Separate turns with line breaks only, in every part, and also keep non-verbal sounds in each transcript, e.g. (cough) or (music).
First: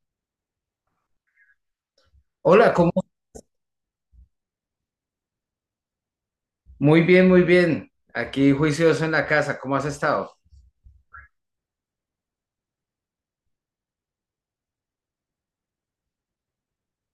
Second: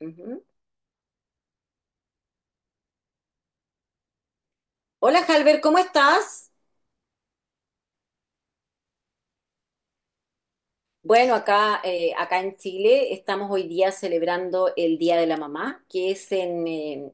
Ujú.
Hola, ¿cómo?
Hola, Halber, ¿cómo estás?
Muy bien, muy bien. Aquí juicioso en la casa, ¿cómo has estado?
Bueno, acá en Chile estamos hoy día celebrando el Día de la Mamá, que es en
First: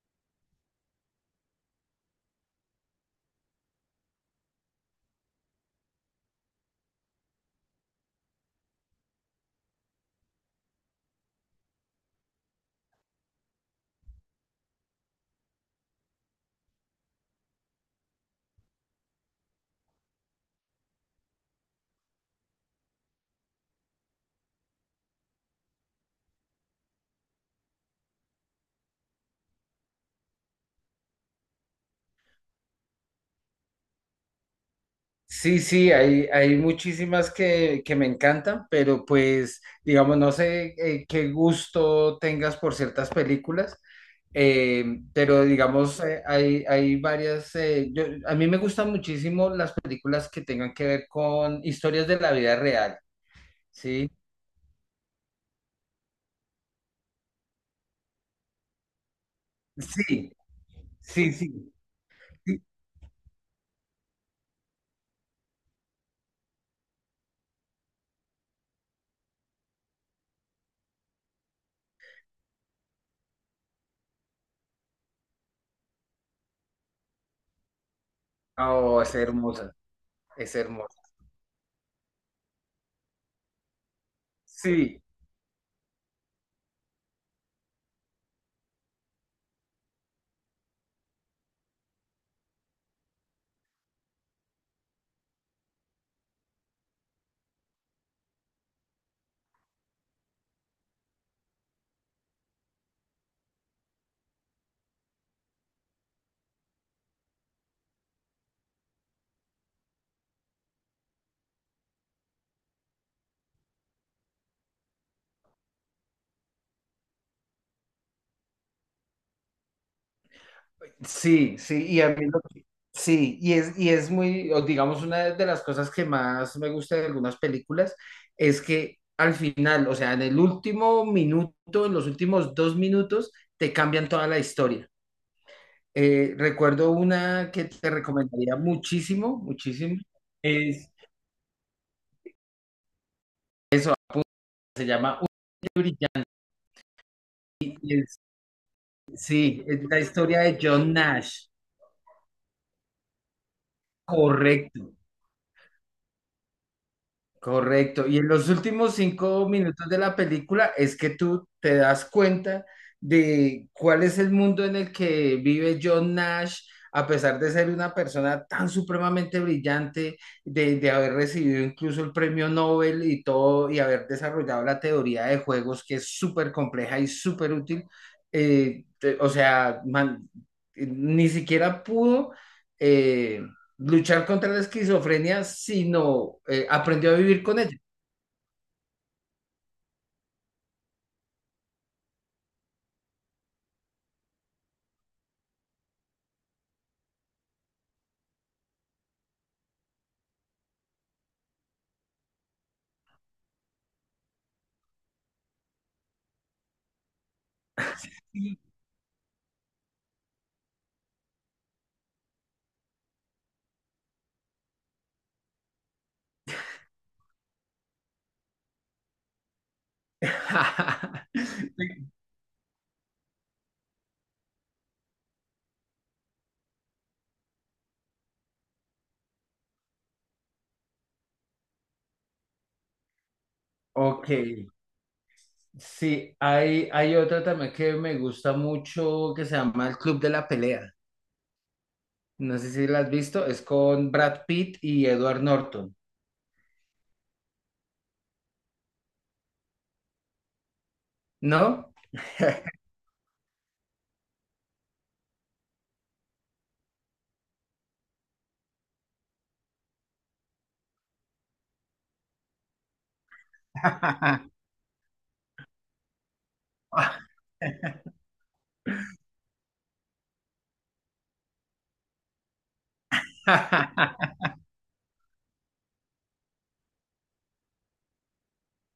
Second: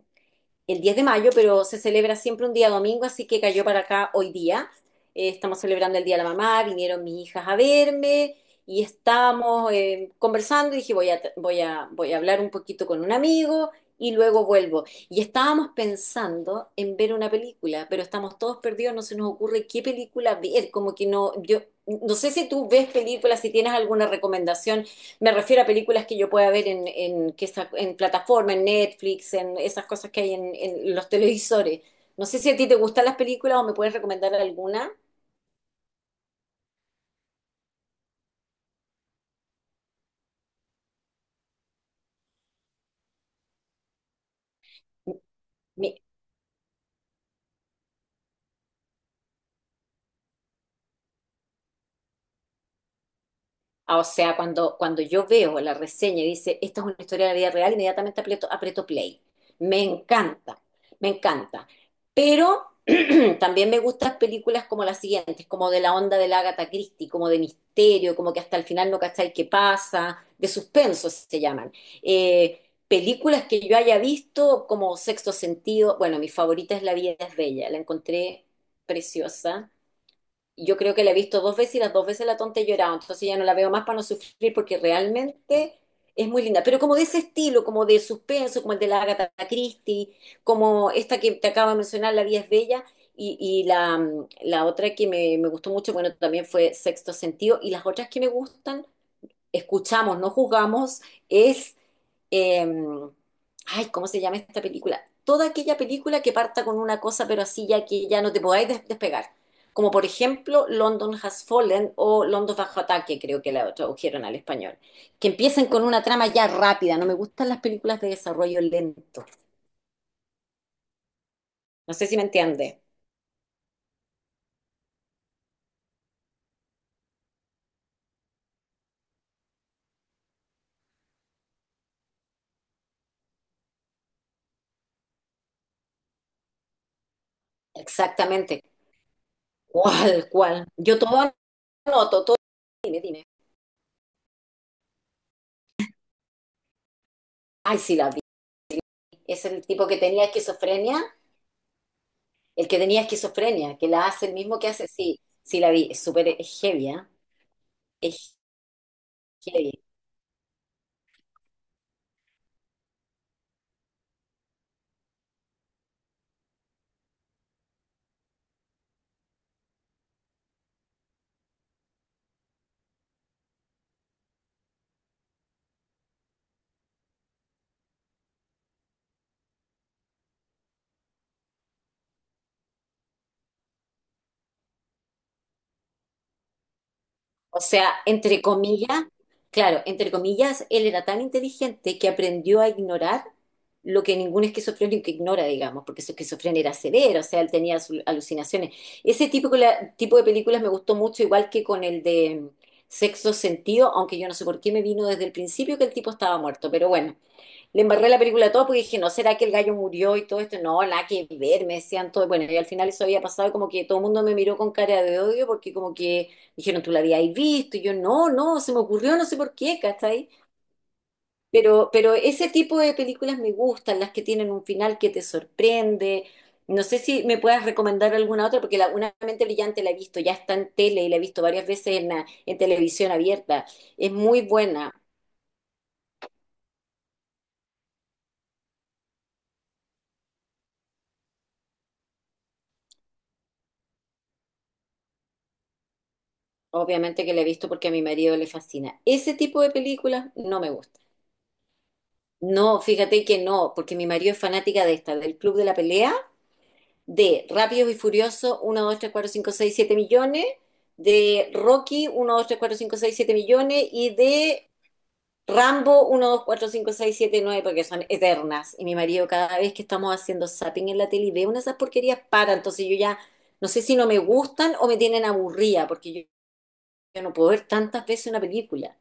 el 10 de mayo, pero se celebra siempre un día domingo, así que cayó para acá hoy día. Estamos celebrando el Día de la Mamá, vinieron mis hijas a verme y estábamos conversando y dije, voy a hablar un poquito con un amigo y luego vuelvo. Y estábamos pensando en ver una película, pero estamos todos perdidos, no se nos ocurre qué película ver, como que no, yo no sé si tú ves películas, si tienes alguna recomendación. Me refiero a películas que yo pueda ver en plataforma, en Netflix, en esas cosas que hay en los televisores. No sé si a ti te gustan las películas o me puedes recomendar alguna.
Sí, sí, hay muchísimas que me encantan, pero pues, digamos, no sé qué gusto tengas por ciertas películas, eh, pero
Mi-
digamos, hay varias, a mí me gustan muchísimo las películas que tengan que ver con historias de la vida real,
Ah, o
¿sí?
sea, cuando yo veo la reseña y dice, esta es una historia de la vida real, inmediatamente aprieto play. Me
Sí,
encanta, me
sí,
encanta.
sí. Sí.
Pero (clears throat) también me gustan películas como las siguientes, como de la onda de la Agatha Christie, como de misterio, como que hasta el final no cacháis qué pasa, de suspenso se llaman. Eh, Películas que yo haya visto como Sexto Sentido. Bueno, mi favorita es La vida es bella, la encontré
Oh, es
preciosa.
hermosa, es
Yo creo
hermosa.
que la he visto dos veces y las dos veces la tonta he llorado, entonces ya no la veo más para no sufrir porque
Sí.
realmente es muy linda. Pero como de ese estilo, como de suspenso, como el de la Agatha Christie, como esta que te acabo de mencionar, La vida es bella, y la otra que me gustó mucho, bueno, también fue Sexto Sentido, y las otras que me gustan escuchamos, no juzgamos, es, eh, ay, ¿cómo se llama esta película? Toda aquella película que parta con una cosa, pero así ya que ya no te podáis despegar. Como por ejemplo London Has Fallen o London Bajo Ataque, creo que la tradujeron al español. Que empiecen con una trama ya rápida. No me gustan las películas de desarrollo lento.
Sí, sí,
No
y
sé
a
si me
mí lo que-
entiende.
sí, y es muy, o digamos, una de las cosas que más me gusta de algunas películas es que al final, o sea, en el último minuto, en los últimos dos minutos, te cambian toda la historia. Recuerdo una que te recomendaría
Exactamente.
muchísimo, muchísimo,
¿Cuál, cuál?
es,
Yo todo anoto, todo. Dime, dime.
se llama Un Brillante,
Ay, sí
y
la vi.
es-
Es el
sí, es
tipo que
la
tenía
historia de John
esquizofrenia.
Nash,
El que tenía esquizofrenia, que la hace el mismo que hace,
correcto.
sí, sí la vi, es súper, es heavy, ¿ah?
Correcto. Y en
Es
los últimos cinco
heavy.
minutos de la película es que tú te das cuenta de cuál es el mundo en el que vive John Nash, a pesar de ser una persona tan supremamente brillante, de haber recibido incluso el premio Nobel y todo, y haber desarrollado la teoría de juegos, que es súper compleja y súper útil. Eh, te- o sea, man- ni siquiera pudo. eh, luchar contra la esquizofrenia, sino aprendió a vivir
O
con ella.
sea, entre comillas, claro, entre comillas, él era tan inteligente que aprendió a ignorar lo que ningún esquizofrénico ignora, digamos, porque su esquizofrenia era severa, o sea, él tenía alucinaciones. Ese tipo, tipo de películas me gustó mucho, igual que con el de Sexto Sentido, aunque yo no sé por qué me vino desde el principio que el tipo estaba muerto, pero bueno. Le embarré la película a todo porque dije, no, ¿será que el gallo murió y todo esto? No, nada que ver, me decían todo. Bueno, y al final eso había pasado y como que todo el mundo me miró con cara de odio porque como que dijeron, tú la habías visto. Y yo, no, no, se me ocurrió, no sé por qué, ¿cachai? Pero
(laughs)
ese tipo de películas me gustan, las que tienen un final que te sorprende. No sé si me puedas recomendar alguna otra, porque la Una mente brillante la he visto, ya está en tele y la he visto varias veces en en televisión abierta. Es
Ok,
muy buena.
sí, hay otra también que me gusta mucho que se llama El Club de la Pelea. No sé si la has visto, es con Brad Pitt y Edward Norton,
Obviamente que la he visto porque a mi marido le fascina. Ese tipo de películas no me gusta.
¿no?
No, fíjate que no, porque mi marido es fanática de esta, del Club de la Pelea, de Rápidos y Furiosos, uno, 2, 3, 4, 5, 6, 7 millones, de Rocky, uno, 2, 3, 4, 5, 6, 7 millones, y
(laughs)
de Rambo, uno, 2, 4, 5, 6, 7, 9 porque son eternas. Y mi marido cada vez que estamos haciendo zapping en la tele y ve una de esas porquerías, para. Entonces yo ya no sé si no me
(laughs)
gustan o me tienen aburrida, porque yo no puedo ver tantas veces una película,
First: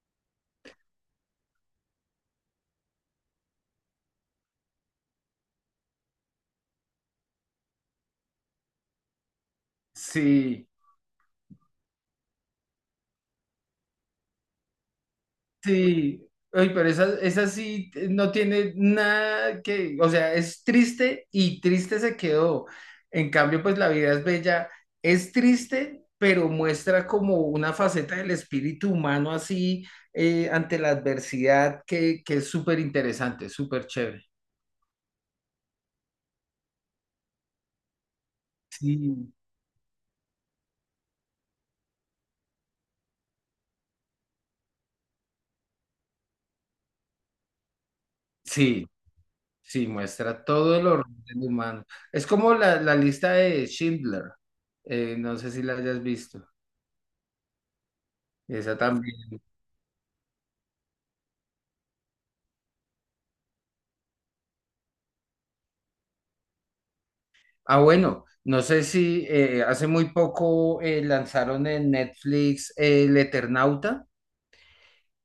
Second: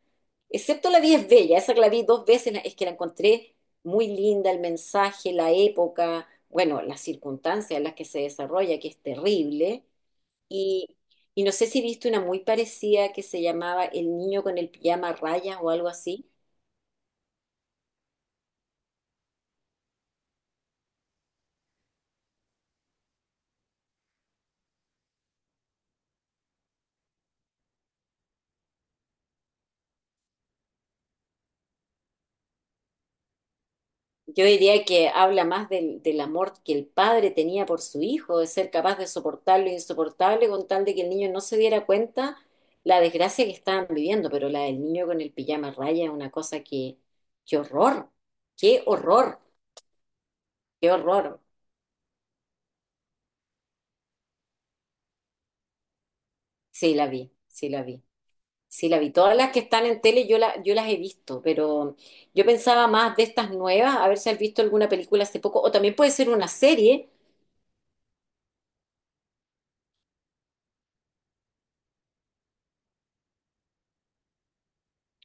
excepto La vida es bella, esa que la vi dos veces, es que la encontré muy linda, el mensaje, la época, bueno, las circunstancias en las que se desarrolla, que es terrible.
Sí,
Y, y no sé si viste una muy parecida que se llamaba El niño con el pijama a rayas o algo
sí,
así.
oye, pero esa sí no tiene nada que, o sea, es triste y triste se quedó. En cambio, pues La vida es bella, es triste, pero muestra como una faceta del espíritu humano así ante la adversidad que es súper interesante, súper chévere.
Yo diría que habla más del amor que el padre tenía por su hijo, de ser capaz de
Sí,
soportar lo insoportable con tal de que el niño no se diera cuenta la desgracia que estaban viviendo, pero la del niño con el pijama raya es una cosa que, qué horror, qué
sí,
horror,
sí, muestra todo el
qué
horror del
horror.
humano. Es como la lista de Schindler, no sé si la hayas visto,
Sí la vi, sí la vi,
esa
sí la vi.
también.
Todas las que están en tele yo, la, yo las he visto, pero yo pensaba más de estas nuevas, a ver si has visto alguna película hace poco, o también puede ser una serie.
Ah, bueno, no sé si hace muy poco lanzaron en Netflix El Eternauta,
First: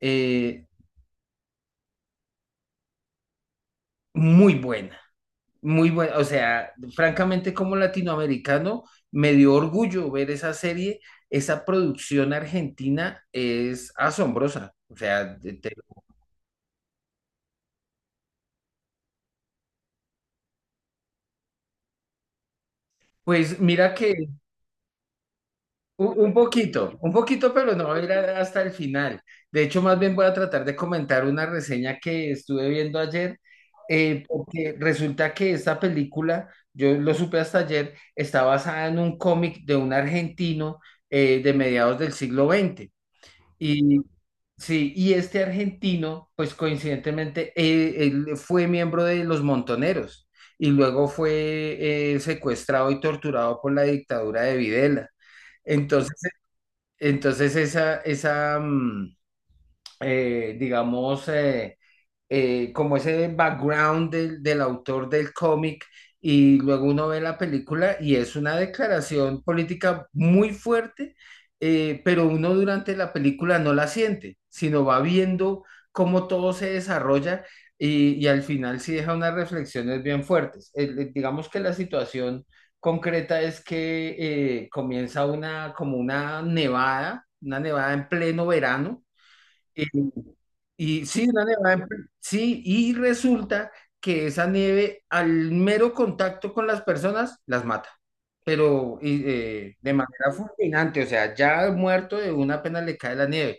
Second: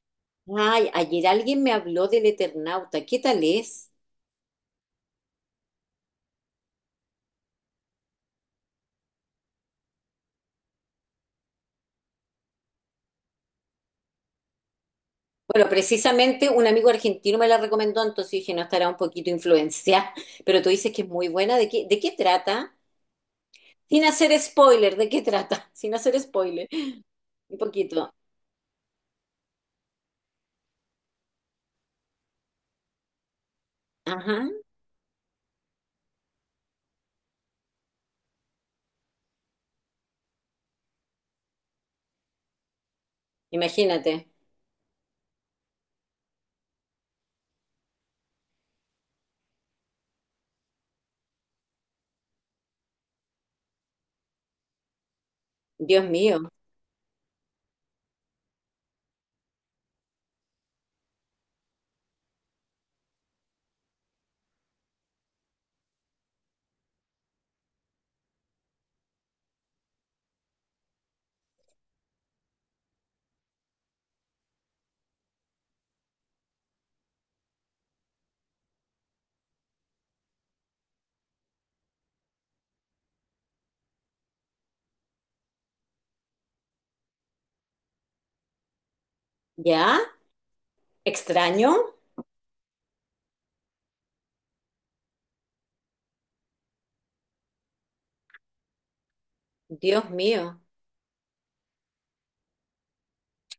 eh,
Ay, ayer alguien me habló del Eternauta. ¿Qué tal es?
muy buena, muy buena, o sea, francamente como latinoamericano me dio orgullo ver esa serie, esa producción argentina es asombrosa,
Bueno, precisamente un amigo argentino me la recomendó, entonces dije, no estará un poquito influenciada, (laughs) pero tú dices que es muy buena. De qué trata?
pues mira
Sin
que
hacer spoiler, ¿de qué trata? (laughs) Sin
un,
hacer spoiler.
un poquito,
Un
pero no voy a ir
poquito.
a- hasta el final. De hecho, más bien voy a tratar de comentar una reseña que estuve viendo ayer,
Ajá.
porque resulta que esta película, yo lo supe hasta ayer, está basada en un cómic de un argentino de mediados del siglo XX. Y,
Imagínate.
Sí, y este argentino, pues coincidentemente, él fue miembro de los Montoneros y luego fue secuestrado y torturado por la dictadura de Videla.
Dios
Entonces
mío.
entonces eh, digamos, eh, como ese background del autor del cómic y luego uno ve la película y es una declaración política muy fuerte, pero uno durante la película no la siente, sino va viendo cómo todo se desarrolla y al final sí deja unas reflexiones bien fuertes. Digamos que la situación concreta es que comienza una, como una nevada en pleno verano.
¿Ya?
Y sí, una
¿Extraño?
nevada, sí, y resulta que esa nieve al mero contacto con las personas las mata, pero de
Dios
manera
mío.
fulminante, o sea, ya muerto de una pena le cae la nieve.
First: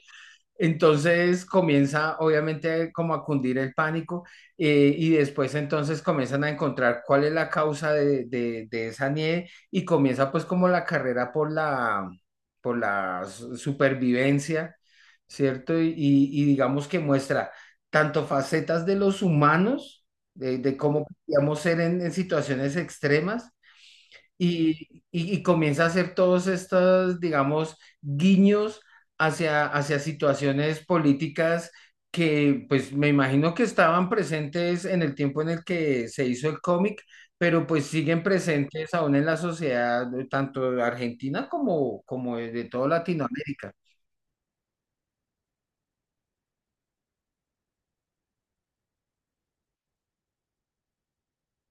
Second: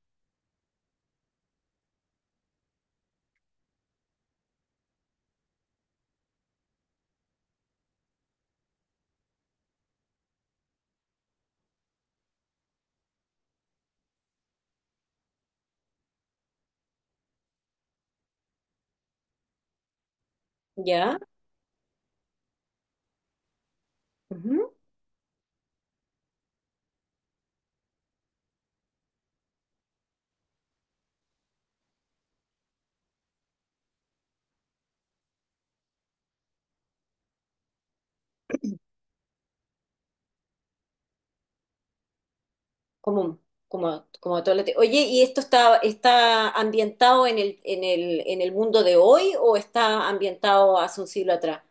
Entonces comienza obviamente como a cundir el pánico y después entonces comienzan a encontrar cuál es la causa de esa nieve y comienza pues como la carrera por por la supervivencia, ¿cierto? Y digamos que muestra tanto facetas de los humanos, de cómo
¿Ya?
podríamos ser en situaciones extremas,
Ujú.
y comienza a hacer todos estos, digamos, guiños hacia situaciones políticas que, pues, me imagino que estaban presentes en el tiempo en el que se hizo el cómic, pero pues siguen presentes aún en la sociedad, tanto argentina como, como de toda
Común,
Latinoamérica.
como, como todo lo Oye, ¿y esto está, está ambientado en el mundo de hoy o está ambientado hace un siglo atrás,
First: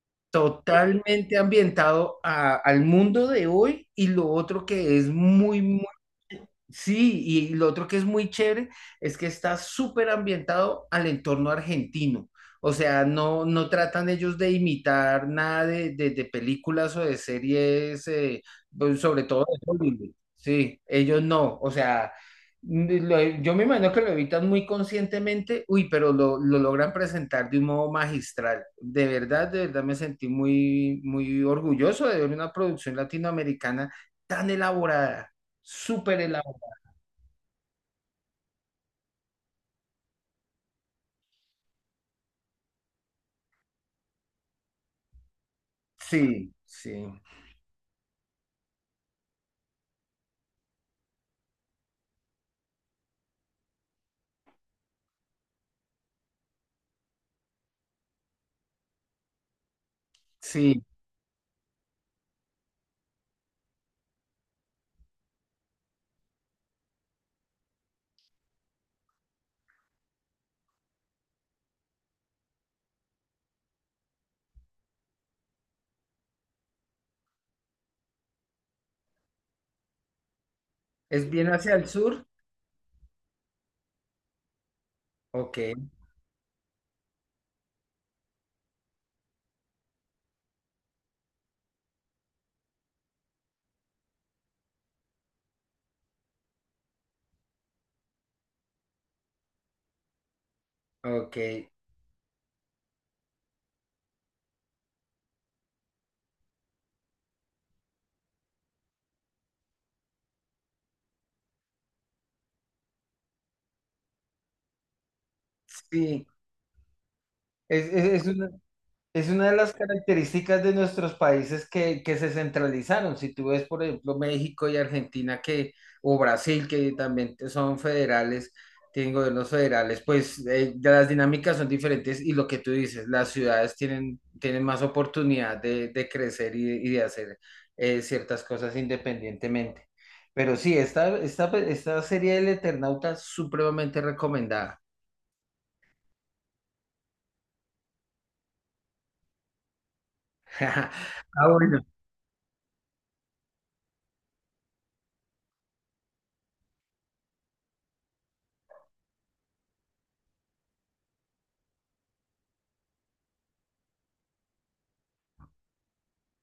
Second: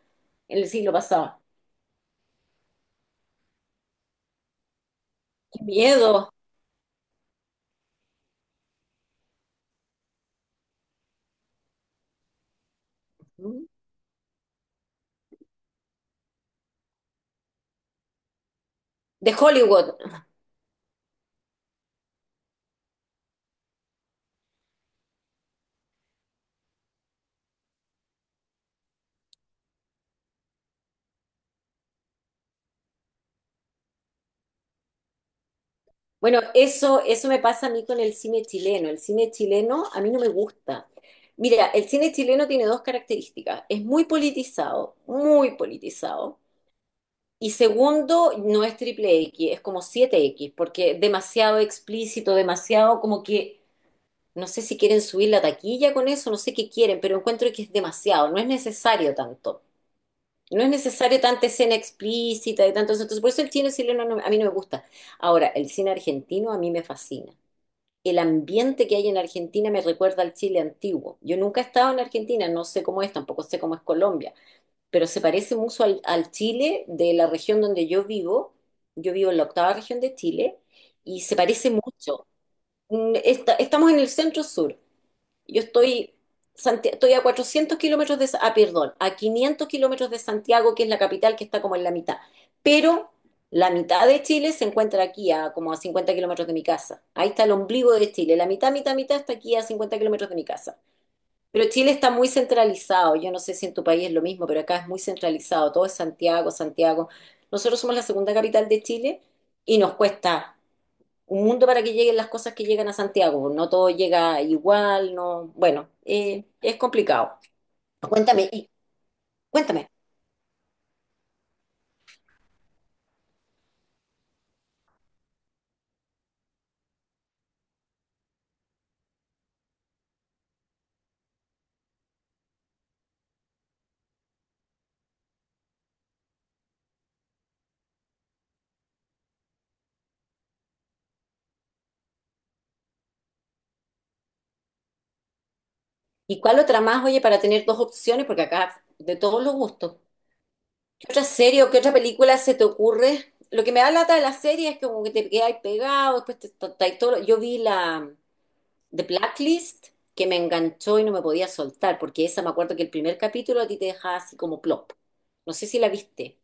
en el siglo
Totalmente
pasado?
ambientado a- al mundo de hoy y lo otro que es
¡Qué
muy, muy
miedo!
sí, y lo otro que es muy chévere es que está súper ambientado al entorno argentino. O sea, no, no tratan ellos de imitar nada de películas o de series, pues, sobre
De
todo de
Hollywood.
Hollywood. Sí, ellos no. O sea, yo me imagino que lo evitan muy conscientemente, uy, pero lo logran presentar de un modo magistral. De verdad me sentí muy, muy orgulloso de ver una producción latinoamericana tan elaborada, súper
Bueno,
elaborada.
eso me pasa a mí con el cine chileno. El cine chileno a mí no me gusta. Mira, el cine chileno tiene dos características. Es muy politizado, muy politizado.
Sí, sí,
Y segundo, no es triple X, es como siete x porque demasiado explícito, demasiado como que no sé si quieren subir la taquilla con eso, no sé qué quieren, pero encuentro que es demasiado, no es necesario tanto. No es
sí.
necesario tanta escena explícita y tanto eso. Entonces, por eso el cine chileno a mí no me gusta. Ahora, el cine argentino a mí me fascina. El ambiente que hay en Argentina me recuerda al Chile antiguo. Yo nunca he estado en Argentina, no sé cómo es, tampoco sé cómo es Colombia, pero se parece mucho al, al Chile de la región donde yo vivo. Yo vivo en la octava región de Chile y
¿Es
se
bien
parece
hacia el
mucho.
sur?
Mm, estamos en el centro sur.
Ok,
Yo estoy, estoy a 400 km de, ah, perdón, a 500 km de Santiago, que es la capital, que está como en la mitad. Pero la mitad de Chile se encuentra aquí, a como a 50 km de mi casa. Ahí está el ombligo de Chile. La mitad, mitad, mitad está aquí a 50 km de mi casa.
ok.
Pero Chile está muy centralizado. Yo no sé si en tu país es lo mismo, pero acá es muy centralizado. Todo es Santiago, Santiago. Nosotros somos la segunda capital de Chile y nos cuesta un mundo para que lleguen las cosas que llegan a Santiago. No todo llega igual, no. Bueno,
Sí,
es complicado.
es una-
Cuéntame, y,
es una de las
cuéntame.
características de nuestros países que se centralizaron. Si tú ves, por ejemplo, México y Argentina, o Brasil, son federales, tienen gobiernos federales, pues ya las dinámicas son diferentes y lo que tú dices, las ciudades tienen, tienen más oportunidad de crecer y de hacer ciertas cosas independientemente. Pero sí, esta serie del Eternauta es supremamente recomendada.
¿Y cuál otra más, oye, para tener dos opciones? Porque acá de todos los gustos.
(laughs)
¿Qué otra
Ah,
serie o qué
bueno.
otra película se te ocurre? Lo que me da lata de la serie es que como que te quedas pegado, después te, todo. Yo vi la The Blacklist que me enganchó y no me podía soltar, porque esa me acuerdo que el primer capítulo a ti te dejaba así como plop. No sé si la viste.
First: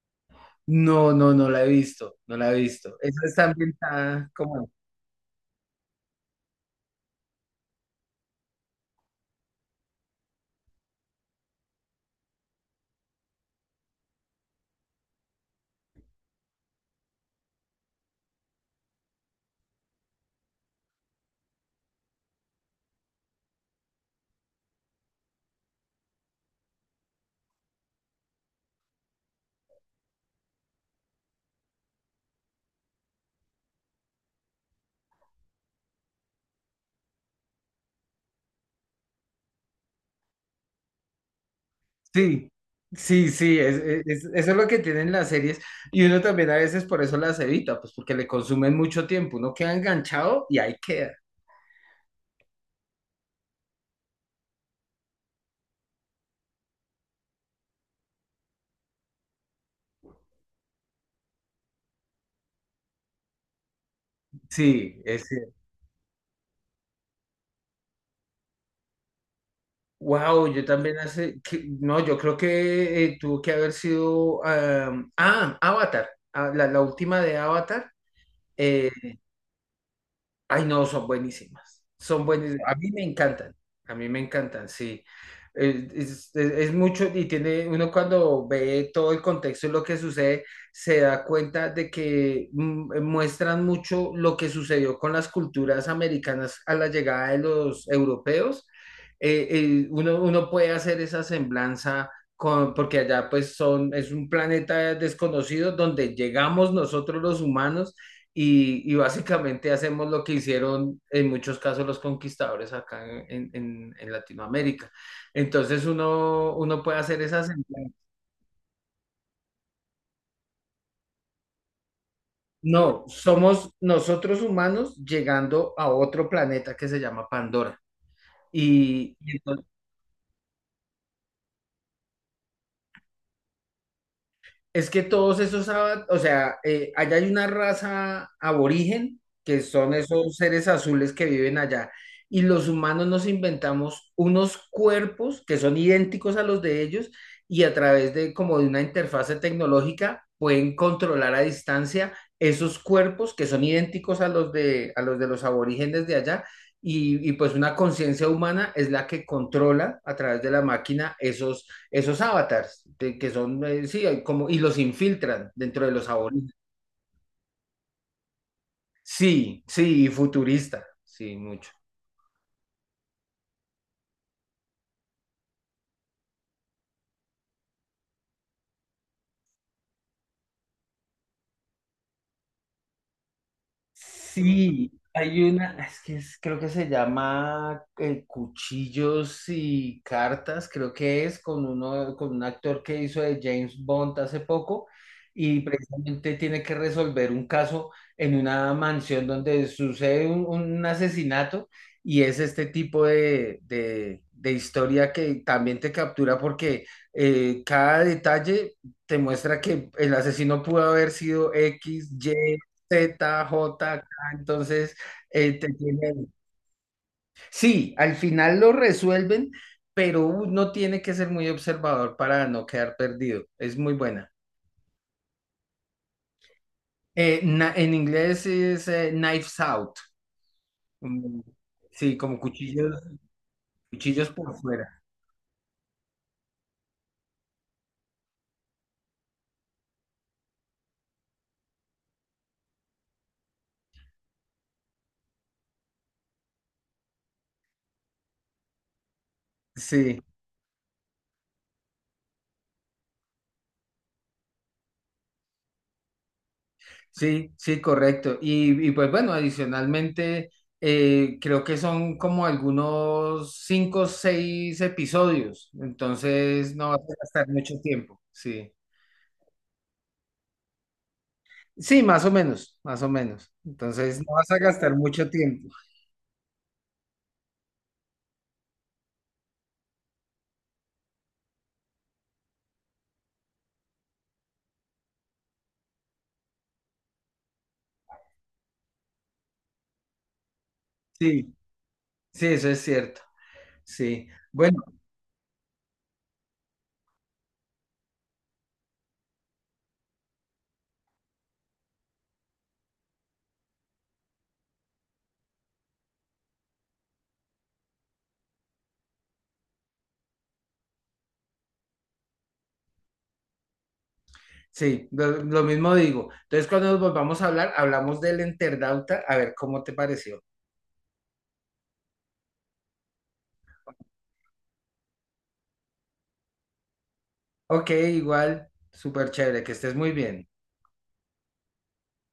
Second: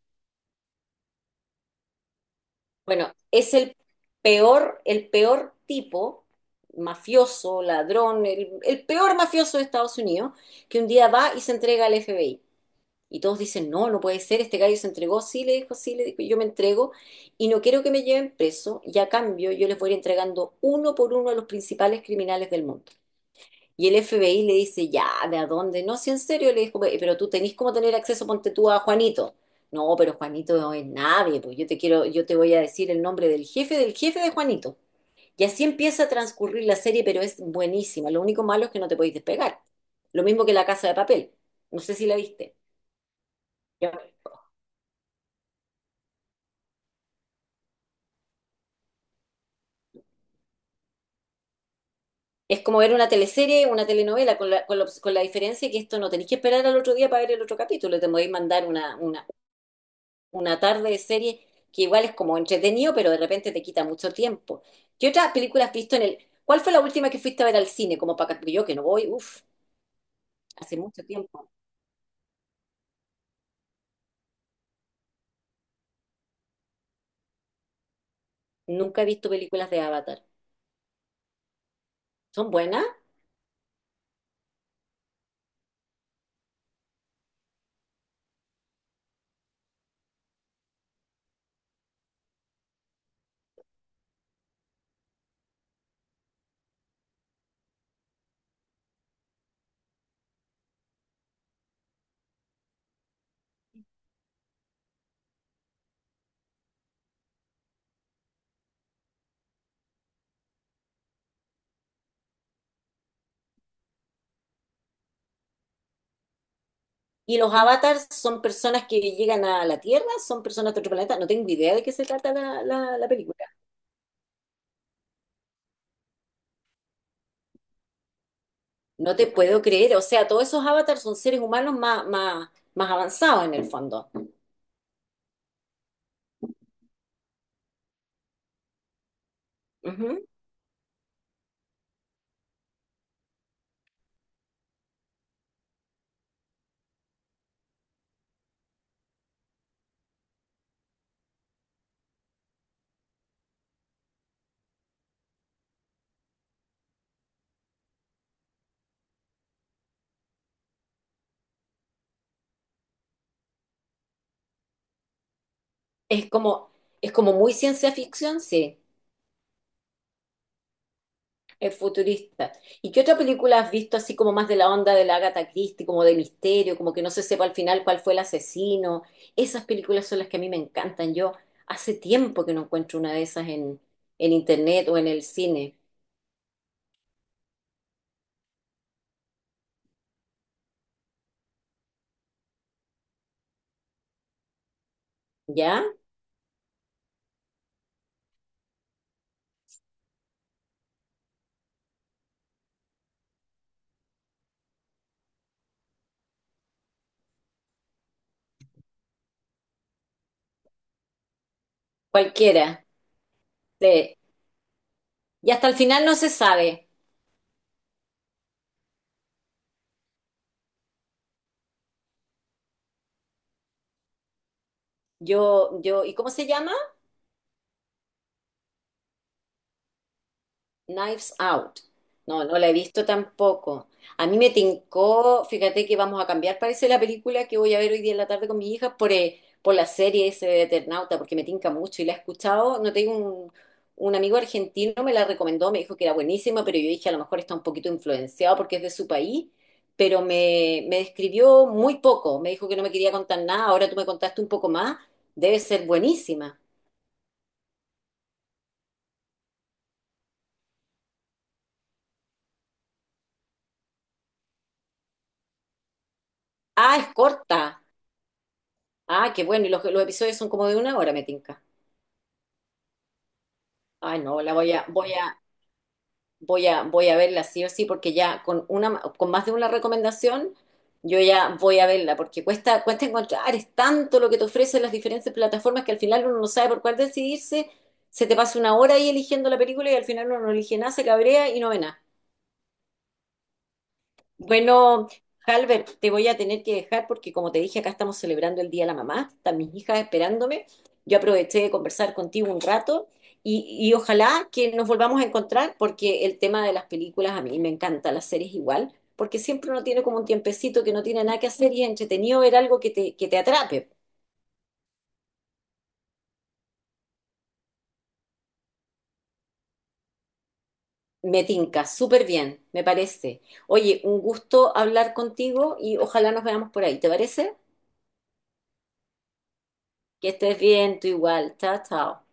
No, no, no la he visto, no la he visto.
Bueno,
Eso está
es
ambientada como...
el peor tipo, mafioso, ladrón, el peor mafioso de Estados Unidos, que un día va y se entrega al FBI. Y todos dicen, no, no puede ser, este gallo se entregó, sí le dijo, yo me entrego y no quiero que me lleven preso y a cambio yo les voy a ir entregando uno por uno a los principales criminales del mundo. Y el FBI le dice, ya, ¿de a dónde? No, si en serio, le dijo, "pe- pero tú tenés cómo tener acceso, ponte tú a Juanito. No, pero Juanito no es nadie, pues yo te quiero, yo te voy a decir el nombre del jefe de Juanito." Y así empieza a transcurrir la serie, pero es buenísima. Lo único malo es que no te podéis despegar. Lo mismo que La Casa de Papel. No sé si la
Sí,
viste.
sí, sí,
Ya.
eso es lo que tienen las series y uno también a veces por eso las evita, pues porque le consumen mucho tiempo, uno queda enganchado y ahí queda.
Es como ver una teleserie, una telenovela, con la diferencia que esto no tenéis que esperar al otro día para ver el otro capítulo. Te podéis mandar una tarde de serie que igual es como entretenido, pero de repente te quita mucho tiempo.
Sí,
¿Qué
es...
otras películas has visto en el... ¿Cuál fue la última que fuiste a ver al cine? Como para... porque yo que no voy, uff,
Wow, yo
hace
también
mucho
hace...
tiempo.
no, yo creo que tuvo que haber sido... Avatar, ah, la última de Avatar. eh,
Nunca he visto películas de Avatar.
Ay, no, son buenísimas. Son
¿Son
buenísimas. A
buenas?
mí me encantan. A mí me encantan, sí. Es mucho y tiene uno cuando ve todo el contexto y lo que sucede, se da cuenta de que muestran mucho lo que sucedió con las culturas americanas a la llegada de los europeos. Uno puede hacer esa semblanza con, porque allá pues son, es un planeta desconocido donde llegamos nosotros los humanos y básicamente hacemos lo que hicieron en muchos casos los conquistadores acá en Latinoamérica. Entonces uno puede hacer
¿Y
esas...
los avatars son personas que llegan a la Tierra? ¿Son personas de otro planeta? No tengo idea de qué se trata
No,
la película.
somos nosotros humanos llegando a otro planeta que se llama Pandora.
No
Y,
te puedo creer. O sea, todos esos avatars son seres humanos más avanzados en el fondo.
es que todos esos, ava- o sea, allá hay una raza aborigen, que son
Ujú.
esos seres azules que viven allá, y los humanos nos inventamos unos cuerpos que son idénticos a los de ellos y a través de como de una interfase tecnológica pueden controlar a distancia esos cuerpos que son idénticos a los a los de los aborígenes de allá. Y pues una conciencia humana es la que controla a través de la máquina esos avatars, que son, sí, hay como, y los infiltran dentro de los
Es
aborígenes.
como, es como muy ciencia ficción, sí.
Sí, sí, y futurista, sí, mucho.
Es futurista. ¿Y qué otra película has visto así como más de la onda de la Agatha Christie, como de misterio, como que no se sepa al final cuál fue el asesino? Esas películas son las que a mí me encantan. Yo hace tiempo que no encuentro una de esas en internet
Sí,
o en el
hay una,
cine.
creo que se llama Cuchillos y Cartas, creo que es con uno, con un actor que hizo de James Bond hace poco y
¿Ya?
precisamente tiene que resolver un caso en una mansión donde sucede un asesinato y es este tipo de historia que también te captura porque cada detalle te muestra que el asesino pudo haber sido X, Y.
Cualquiera.
Z, J, K,
Sí.
entonces
Y
eh,
hasta
te
el final no se
tienen-
sabe.
sí, al final lo resuelven, pero uno tiene que ser muy observador para no quedar perdido. Es muy buena.
¿Y cómo se llama?
En inglés es Knives Out.
Knives
Mm,
Out.
sí, como
No, no la he
cuchillos,
visto tampoco. A
cuchillos
mí me
por fuera.
tincó, fíjate que vamos a cambiar, parece la película que voy a ver hoy día en la tarde con mi hija por la serie ese de Eternauta, porque me tinca mucho y la he escuchado. No tengo un amigo argentino, me la recomendó, me dijo que era buenísima, pero yo dije a lo mejor está un poquito influenciado porque es de su país,
Sí,
pero me describió muy poco. Me dijo que no me quería contar nada, ahora tú me contaste un poco más, debe ser buenísima.
sí, sí, correcto. Y pues bueno, adicionalmente, creo que son como algunos cinco o seis episodios, entonces no
Ah,
vas
es
a gastar
corta.
mucho tiempo. Sí.
Ah, qué bueno, y los episodios son como de una hora, me tinca.
Sí, más o menos, más o menos. Entonces
Ay,
no
no,
vas
la
a
voy a,
gastar
voy
mucho
a,
tiempo.
voy a, voy a verla sí o sí, porque ya con una, con más de una recomendación, yo ya voy a verla, porque cuesta, cuesta encontrar, es tanto lo que te ofrecen las diferentes plataformas que al final uno no sabe por cuál decidirse, se te pasa una hora ahí eligiendo la película y al final uno no elige nada, se cabrea
Sí,
y no ve nada.
sí, eso es cierto. Sí. Bueno,
Bueno, Halbert, te voy a tener que dejar porque como te dije, acá estamos celebrando el Día de la Mamá, están mis hijas esperándome. Yo aproveché de conversar contigo un rato y ojalá que nos volvamos a encontrar porque el tema de las películas a mí me encanta, las series igual, porque siempre uno tiene como un tiempecito que no tiene nada que hacer y es entretenido ver algo que te atrape.
sí, lo mismo digo. Entonces cuando nos volvamos a hablar, hablamos del Enterdauta, a ver cómo te pareció.
Me tinca, súper bien, me parece. Oye, un gusto hablar contigo y ojalá nos veamos por ahí, ¿te parece?
Ok, igual, súper chévere, que estés muy
Que
bien.
estés bien, tú igual. Chao, chao.